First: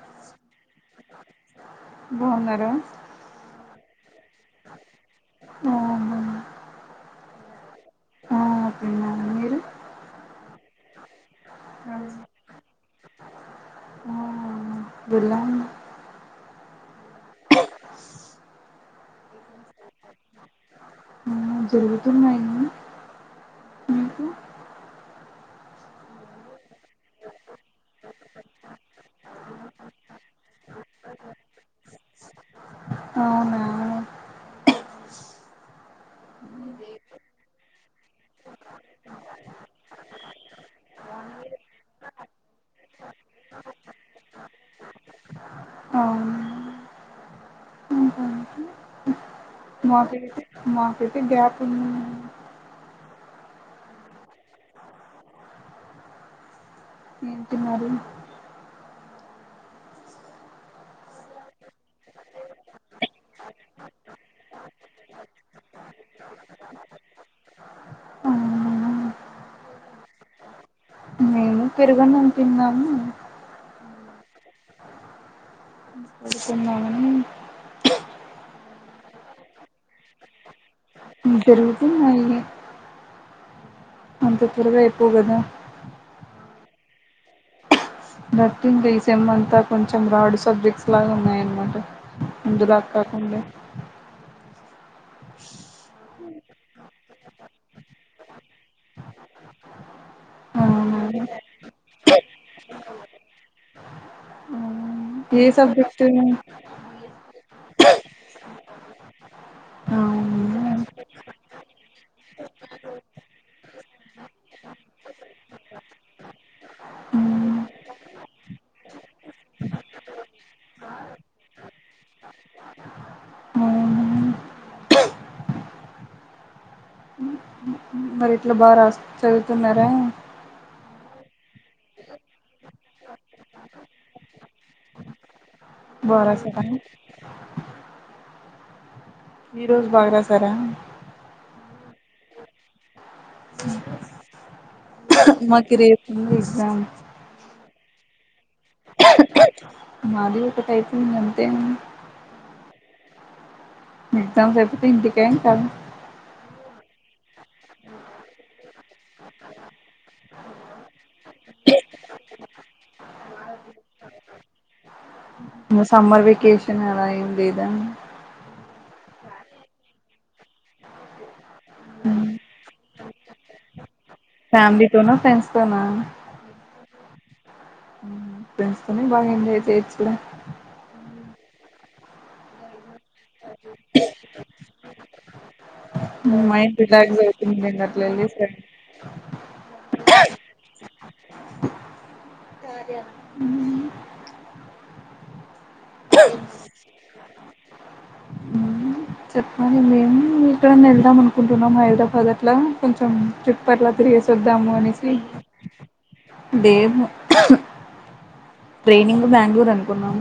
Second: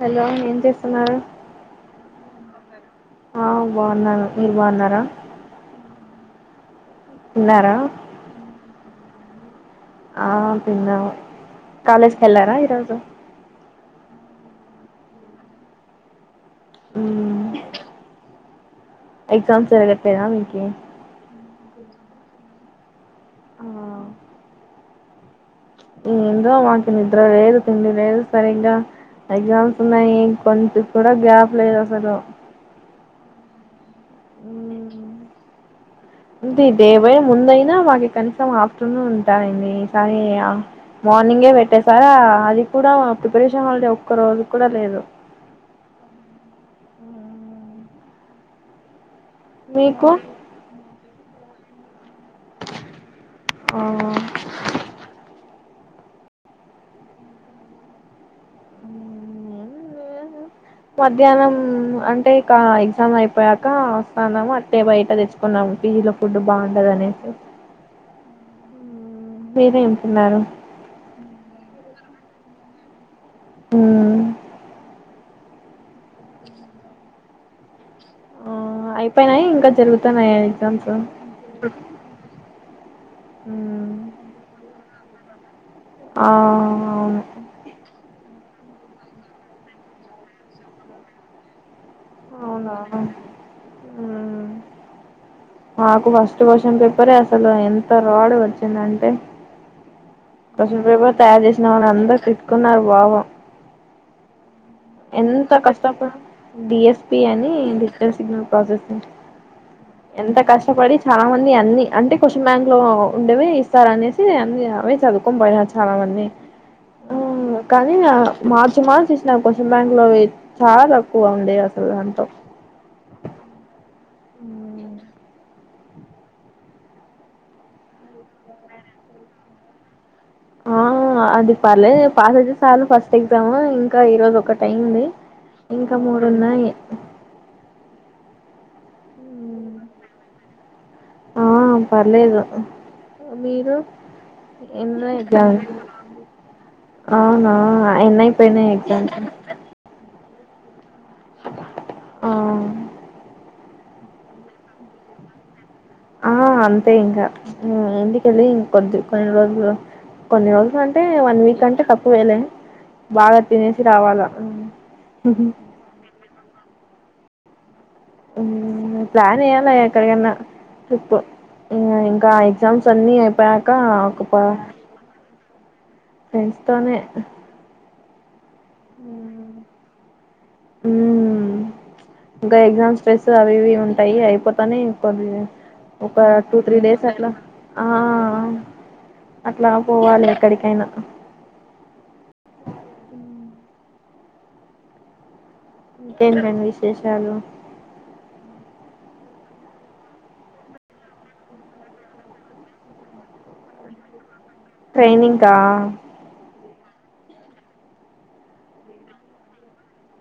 Hello ఏం చేస్తున్నారు బావున్నార ఆ బావున్నారు మీరు బాన్నారా ఆ బాగున్నా తిన్నారా ఆ తిన్నాను మీరు ఆ తిన్నాము కాలేజ్ కెళ్ళారా ఈ రోజు వెళ్ళాలి హ్మ్ ఎగ్జామ్స్ జరగట్లేదా మీకి ఆ జరుగుతున్నాయి ఆ మీకు ఏంటో మాకు నిద్ర లేదు తిండి లేదు సరిగ్గా ఎగ్జామ్స్ ఉన్నాయి కొంచం కూడా గ్యాప్ లేదు అసలు అవునా మ్ దేవై ముందయినా మాకి కనీసం ఆఫ్టర్నూన్ ఉంటారండి ఈసారి మార్నింగే పెట్టేసారా అది కూడా ప్రిపరేషన్ హాలిడే ఒక్క రోజు కూడా లేదు అవును ఇంకేంటి మీకు మాకైతే మాకైతే గ్యాప్ ప [inaudible] ఆ నాది మధ్యాహ్నం అంటే ఇక ఎగ్జామ్ అయిపోయాక వస్తాన్నాము అట్టే బయట తెచ్చుకున్నాము పీజీలో ఫుడ్ బాగుండదనేసి అవునా? మీరేం తిన్నారు పెరుగు అన్నం తిన్నాము మ్ పడుకున్నామని ఆ అయిపోయినాయి ఇంకా జరుగుతన్నాయ ఎగ్జామ్స్ జరుగుతున్నాయి మ్ అంత త్వరగా అయిపోవు కదా ఆ అవును దర్టి ఇంకా ఈ సెమ్ అంతా కొంచెం రాడ్ సబ్జెక్ట్స్ లాగా ఉన్నాయన్నమాట అవునా ముందులాగ కాకుండ మ్మ్ మాకు ఫస్ట్ క్వశ్చన్ పేపరే అసలు ఎంత రాడ్గా వచ్చిందంటే క్వశ్చన్ అవునా పేపర్ తయారు చేసినా వాల్లని అందరూ తిట్టుకున్నారు బాగా ఏ ఎంత సబ్జెక్ట్ అవునా కష్టపడి డి ఎస్ పి అని ది డిజిటల్ సిగ్నల్ ప్రాసెస్ ఎంత కష్టపడి చాలా మంది అన్ని అంటే క్వశ్చన్ బ్యాంక్ లో ఉండేవి ఇస్తారు అనేసి అన్ని అవే చదువుకొని పోయినారు చాలా మంది ఆ హ్మ్. కానీ మార్చి మార్చి ఇచ్చినారు క్వశ్చన్ బ్యాంక్ లోవి చాలా తక్కువ ఉండేవి అసలు దాంతో అవునా? మ్ మరి ఇట్ల బాగా రాసు చదువుతున్నారా ఆ అది పర్లేదులే పాస్ అయితే చాలు ఫస్ట్ ఎగ్జామ్ ఇంకా ఈరోజు ఒకటైంది బారసావ ఈ రోజు బాగా రాసారా ఆ పర్లేదు మీరు మాకి రేపు ఉంది ఎగ్జామ్ అవునా ఎనైపునాయ్ ఎగ్జామ్సు మాది ఒకటైప్ మ్ అంతే ఆ ఎగ్జామ్స్ అయిపోతే ఇంటికే ఇంకా ఆ అంతే ఇంకా ఇంటికెళ్ళి ఇం కొద్ది కొన్ని రోజులు కొన్ని రోజులు అంటే వన్ వీక్ కంటే తక్కువేలే బాగా తినేసి రావాలా సమ్మర్ వెకేషన్ అలా ఏం లేదా ప్లాన్ ఎయ్యాల ఎక్కడికన్నా ట్రిప్ ఇంకా ఎగ్జామ్స్ అన్ని అయిపోయాక ఒక ప ఫ్యామిలీ తోనా ఫ్రెండ్స్ తోనా ఫ్రెండ్స్ తోనే ఫ్రెడ్స్ తోనే బాగా మ్ ఎంజాయ్ చేయచ్చు ఇ ఇంకా ఎగ్జామ్ స్ట్రెస్ అవివి ఉంటాయి అయిపోతానే కొద్ది ఒక హ్మ్. Two three mind days relax అట్లా అవుతుంది లెండి ఆ అట్లా వెళ్ళేసి రండి అట్లా పోవాలి ఎక్కడికియినా ఇంకేదిమ్మయి విశేషాలు అద మేము ఇక్కడ వెళ్దాం అనుకుంటున్నాం హైదరాబాద్ అట్లా కొంచెం చుప్పర్లా తిరిగిేస్తాం ట్రెైనింగ్ కా దేవ్ ట్రైనింగ్ బెంగళూరు అనుకున్నాం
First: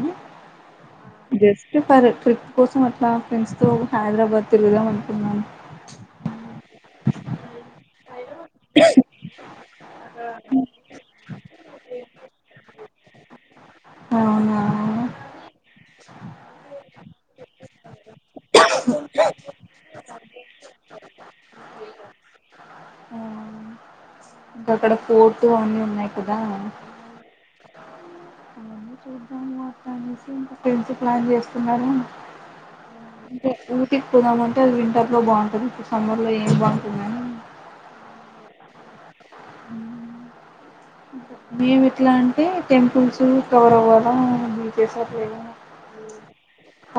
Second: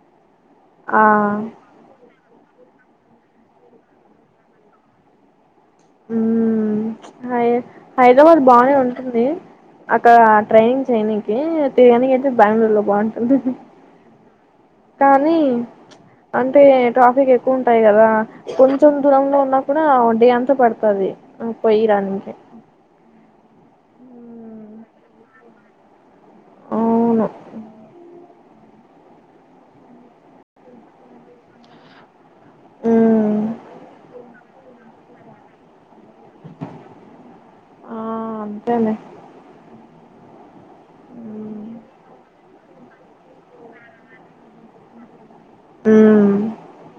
ఆ జస్ట్ పరత్ ట్రిప్ కోసం అట్లా ఫ్రెండ్స్తో హైదరాబాద్ తిరుగుదాం అనుకున్నాను ఉమ్ హై హైదరాబాద్ బానే ఉంటుంది అక్కడ ట్రైనింగ్ చేయనికి తయడానికి అయితే బెంగళూరు లో బాగుంటుంది అవునా కానీ అంటే ట్రాఫిక్ ఎక్కువ ఉంటాయి కదా కొంచెం దూరంలో ఉన్నా కూడా డే అంతా పడుతుది పోయరానికి ఇంకా అక్కడ పోర్టు అన్నీ ఉన్నాయి కదా. ఔను ఫ్రెన్సు ప్లాన్ జేస్తున్నారు ఉమ్ అంటే ఊటికి పోదామ అంటే అది వింటార్. లో బాఉంటది అన్పిస్ సమ్మర్ లో ఏది బావుంటుంది అని ఇంట్లోనే మేమిట్లా అంటే టెంపుల్సూ కవర్ అవ్వాలా బీకేసాట్లేవైనా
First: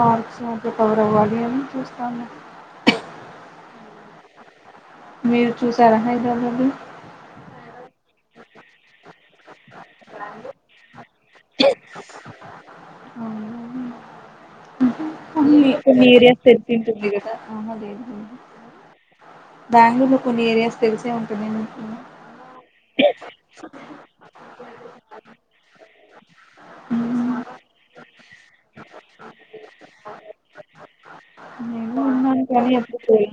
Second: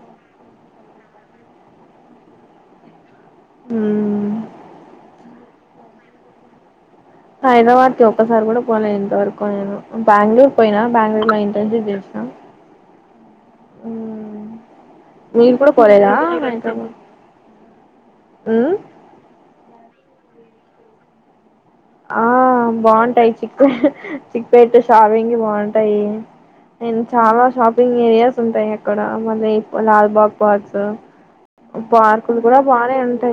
అచ్చ రికవర్ అవ్వాలీ అని చూస్తాదే హుమ్ మీరు చూసారా హైద్రాబాదు హైదరాబాద్ కి ఒక్కసారి కూడా పోలే ఎంతవరకు నేను బెంగళూర్ పోయినా బంగళూరు లో ఇంటర్న్షిప్ చేసినా ఊమ్ ఇప్పుడ్ మీరే తెచ్చుంటుంది కదా అహా లేదు లేదు ఉమ్ బ్యాంగ్లూర్ లో కొన్ని ఏరియాస్ తెలిసే ఉంటాది. ఆ బాగుంటాయి చిక్కు చిక్ పెట్టు షాపింగ్ కి బాగుంటాయి నేను మ్మ్. చాలా షాపింగ్ ఏరియాస్. ఉంటాయ్ అక్కడా మల్లీ లాల్బాగ్ పాక్స్ పార్క్ కాని కానీ అప్పు పోయ్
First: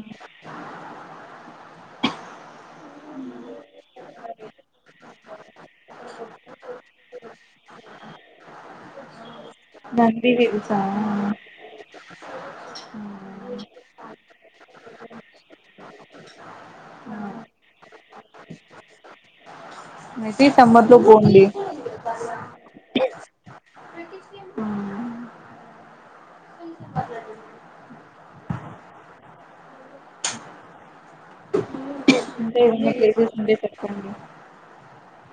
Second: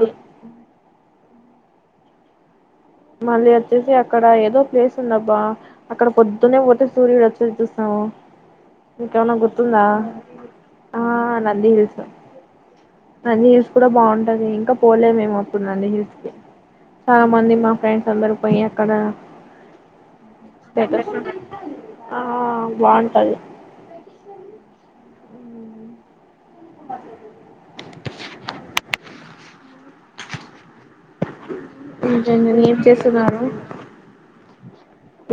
మళ్ళీ వచ్చేసి అక్కడ ఏదో ప్లేస్ ఉందబ్బా అక్కడ పొద్దునే పోతే సూర్యుడు వచ్చేది చూస్తాము ఇంకేమనా గుర్ తుందా నంది హిల్స్ ఆ నంది హిల్సు అదీ ఇప్పుడే బావుంటదీ ఇంకా పోలేమేం అప్పుడ్ నందీ హిల్స్ కీ చాలా మంది మా ఫ్రెండ్స్ అందరు పోయి ఎక్కడ మెసీ సమ్బర్ లో పోన్లే బావుంటది ఈ ఇంకా జంజనియం ఏం ఏమన్నా ప్లేసెస్ చేస్తున్నారు ఉంటే చెప్పండి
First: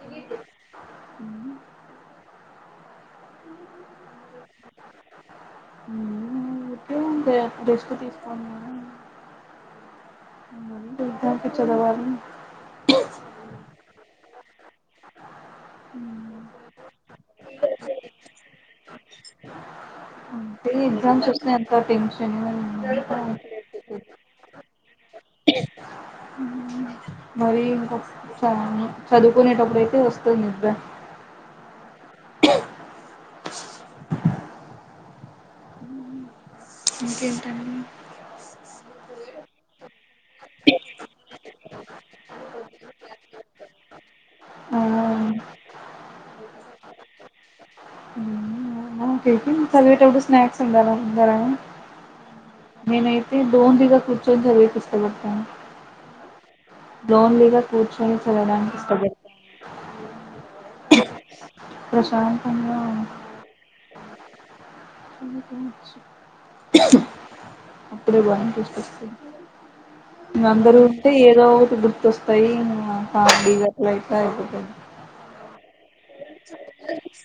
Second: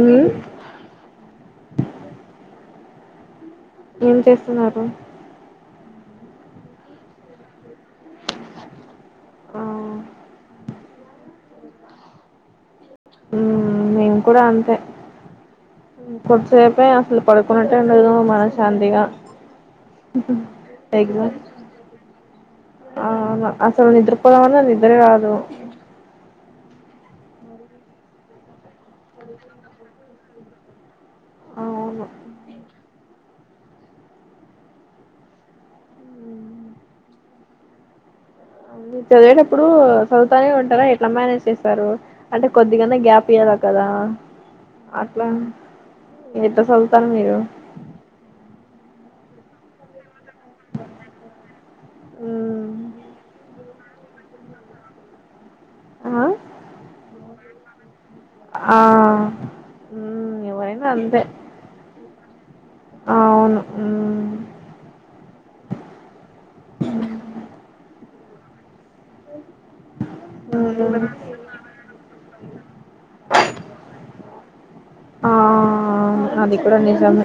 ఊ హ్ ఏం చేస్తున్నారూ ఊకే అంటే రెస్ట్ తీసుకున్నా ఆ ఆ బ్యాంకి చదవాలి ఊఁ మేం కూడా అంతే కొద్సేపే అసలు పడుకున్నట్టే ఉండదు మనశాన్తిగా ఎక్సామ్స్ వస్తయ్ అక్కా టెన్షను అంతా పోదామన్న నిద్రేరదు మరీ ఇంకొచ్చం చదువుకునేటప్పుడైతే వస్తుంది నిద్ర అవును. ఇంకేంటండీ మీర్ చదివేటప్పుడూ సదువుతానే ఉంటార ఎట్లా మ్యానేజ్ చేస్తారు అంటే కొద్దిగన్నా గ్యాప్ ఇయ్యాల కదా ఆ అట్లా ఎట్లా సదువుతార్ మీరూ కలివేటప్పుడు మ్యాక్స్ ఉండరా ముందరా మ్మ్. మేమైతే డోన్ దిగ వచ్చ జర పుస్త పెడతాను. ఆ దోన్ మీద కూచ్ సరే సరడానికి ఇష్టపడతారు. ఊ ఎవరైనా అంతే ప్రశాంతంగా అవును పని కావచ్చు దివాంటిస్తూ ఇంగ అందరూ మ్మ్ ఉంటే ఏదో ఒకటి గుర్తొస్తయ్ బడిజట్లాకాయ ఆ అవి కూడా నిజమే.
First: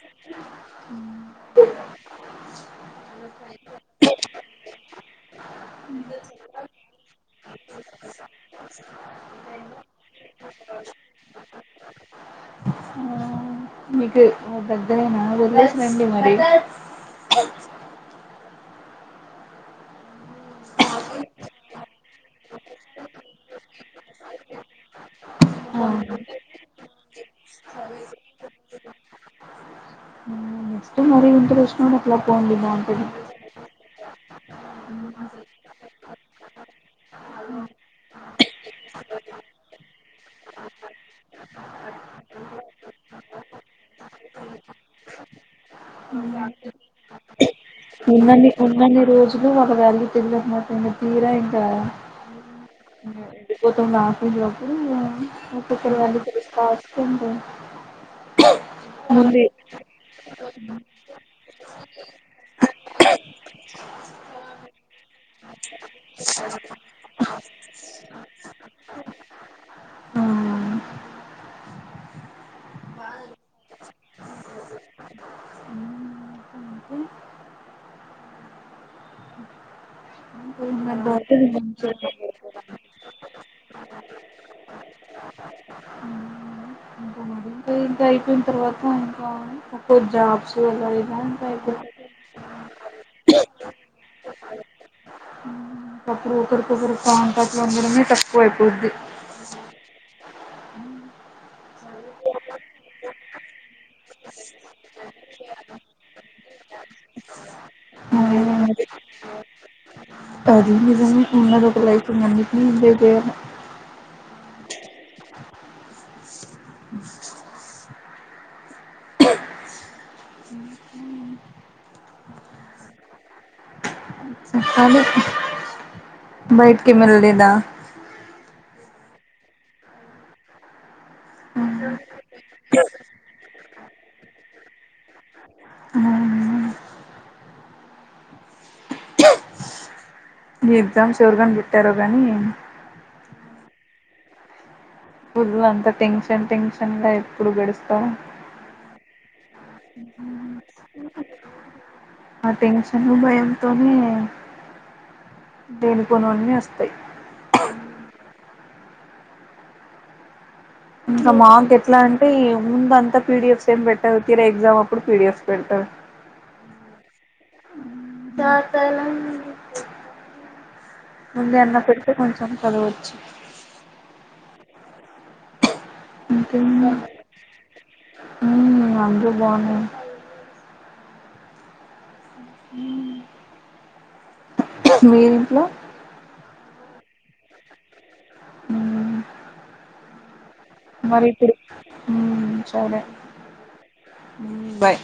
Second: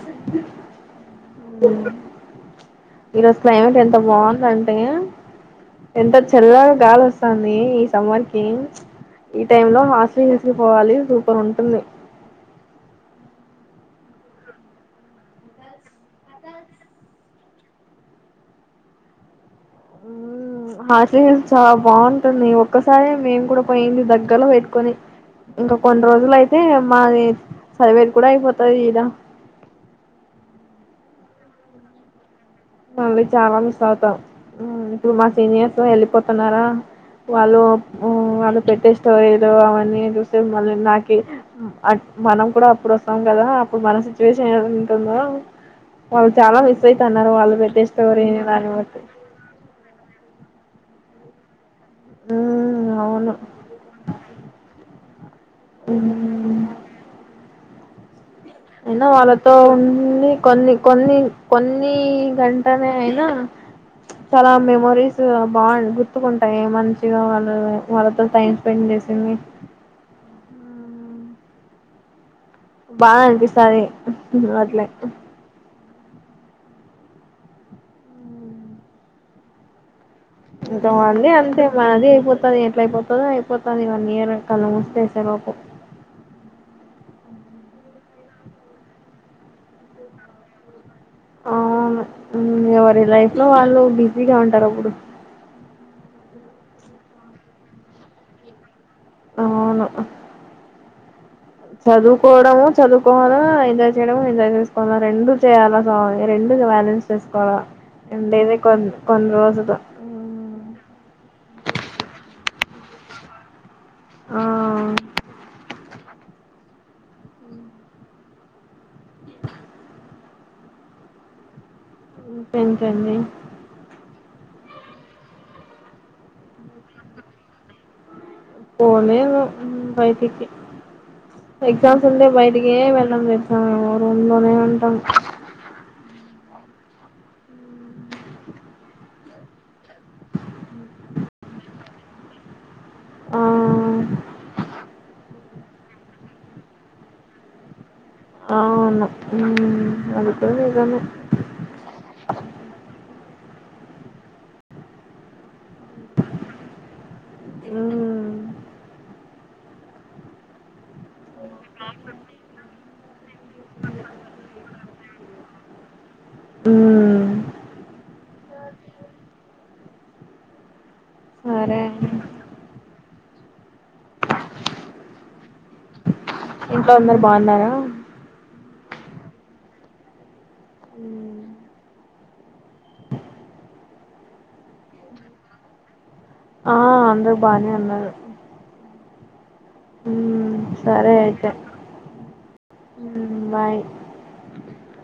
ఈరోజ్ క్లయ్మేట్ ఎంత బాగుందంటే ఎంత చల్లగా గాలోస్తాందీ ఈ సమ్మర్ కీ ఈ టైం లో హాస్లు హిల్స్ కి పోవాలి సూపర్ ఉంటుంది ఆ మీకు దగ్గరేనా వదిలేసి రండి మరీ హాస్ హిల్స్ చాలా బాగుంటుంది ఒక్కసారి మేము కూడా పోయింది దగ్గలో పెట్టుకొని ఇంకా ఆ కొన్ని రోజులు అయితే మాది సదివే కూడా అయిపోతది ఈడ నెక్స్ట్ మరి ఇంటికి వచ్చినప్పుడు అట్లా పోండి బాగుంటది మళ్ళీ చాలా మిస్ అవ్తాం ఇప్పుడు మా సీనియర్స్ యెళ్ళిపోతున్నారా వాళ్ళు ఊఁ వాళ్ళు పెట్టే స్టోరీలు అవన్నీ చూస్తే మళ్ళీ నాకి మనం కూడా అప్పుడొస్తాం కదా అప్పుడు మన సిచ్యువేషన్ ఏం ఉంటుందో వాళ్ళు చాలా మిస్ అయ్ తన్నారు వాళ్ళు పెట్టే స్టోరీని ఉన్నని దాన్ని బట్టి ఉన్నని రోజులు ఆళ్ల వాల్యూ తేలదు ఎం తీరా ఇంకా ఆ ఊ ఔను ఎపోతు నాఫప్పు ఒకక్కరు వెళ తెలుస్తా ఉమ్, వస్తుంది అయినా ముందే వాళ్ళతో ఉన్ని కొన్ని కొన్ని కొన్ని గంటనే అయినా చాలా మెమరీస్ బాగు గుర్తుకుంటాయి మంచిగా వాళ్ళ వాళ్ళతో టైం స్పెండ్ చేసింది ఆ బాగా అనిపిస్తాది అట్లే. ఇంకా ఇంకా అ ఇంకా బావుంది బాగుంటది అంతే మాదీ అయిపోతాదేం మంచిగా. ఎట్ల అయిపోతదో అయిపోతాది వన్ ఇయర్ కళ్లు మూసి తెరిసే లోపు ఇ అయిపోయిన తర్వాత ఇంకా ఒక్కో జాబ్స్ అలా ఇలా ఇంకా ఆ అయిపోతాయి ఊ ఎవరి లైఫ్ లో వాల్లూ బిజీగా ఉంటరప్పుడూ ఒక ఒకరికొ ఒకరు కాంటాట్లు ఉండడమే తక్కువ అయిపోతుద్ది అవును చదువుకోవడము చదువుకోవాల ఎంజాయ్ చేయడము ఎంజాయ్ చేసుకోవాలా రెండు చేయాల సా రెండు బ్యాలెన్స్ చేసుకోవాలా ఉండేదె కొ కొన్ని రోజులు అది మీ ఉన్నలో ఒక లఫ అదే ఆ ఇకంక అడి బైఠక మల్లేదా పోలేదు బయటికి ఎగ్జామ్స్ ఉంటే బయటికే వెళ్ళం ఎగ్జామ్ రూమ్ లోనే ఉంటాం ఈ ఎగ్జామ్స్ ఎవరు పెట్టారో గానీ ఆ స్లు అంత టెన్షన్ టెన్షన్ గా ఎప్పుడు గడుస్తారు ఆవునా అదిక ఇదన్న ఆ టెన్షన్ భయంంతోనే దేను కొనవన్ని వస్తాయి ఉవు ఇంకా మాకు ఎట్లా అంటే ముందంతా పీడిఎఫ్ ఏం పెట్టారుర ఎగజామ్ అప్పుడు పీడిఎఫ పెట్టారు ఊమ్ పాతనం ఉంది అన్న సరే పెడితే కొంచెం చదవచ్చు ఇంకేం ఇంట్లో అందరు బాగున్నారా నందు బోని హ కశ మీీరి ఇంట్లో ఆ అందరు బానే ఉన్నారు హమ్ మరిడు చరే మ్మ్ బాయ్ బై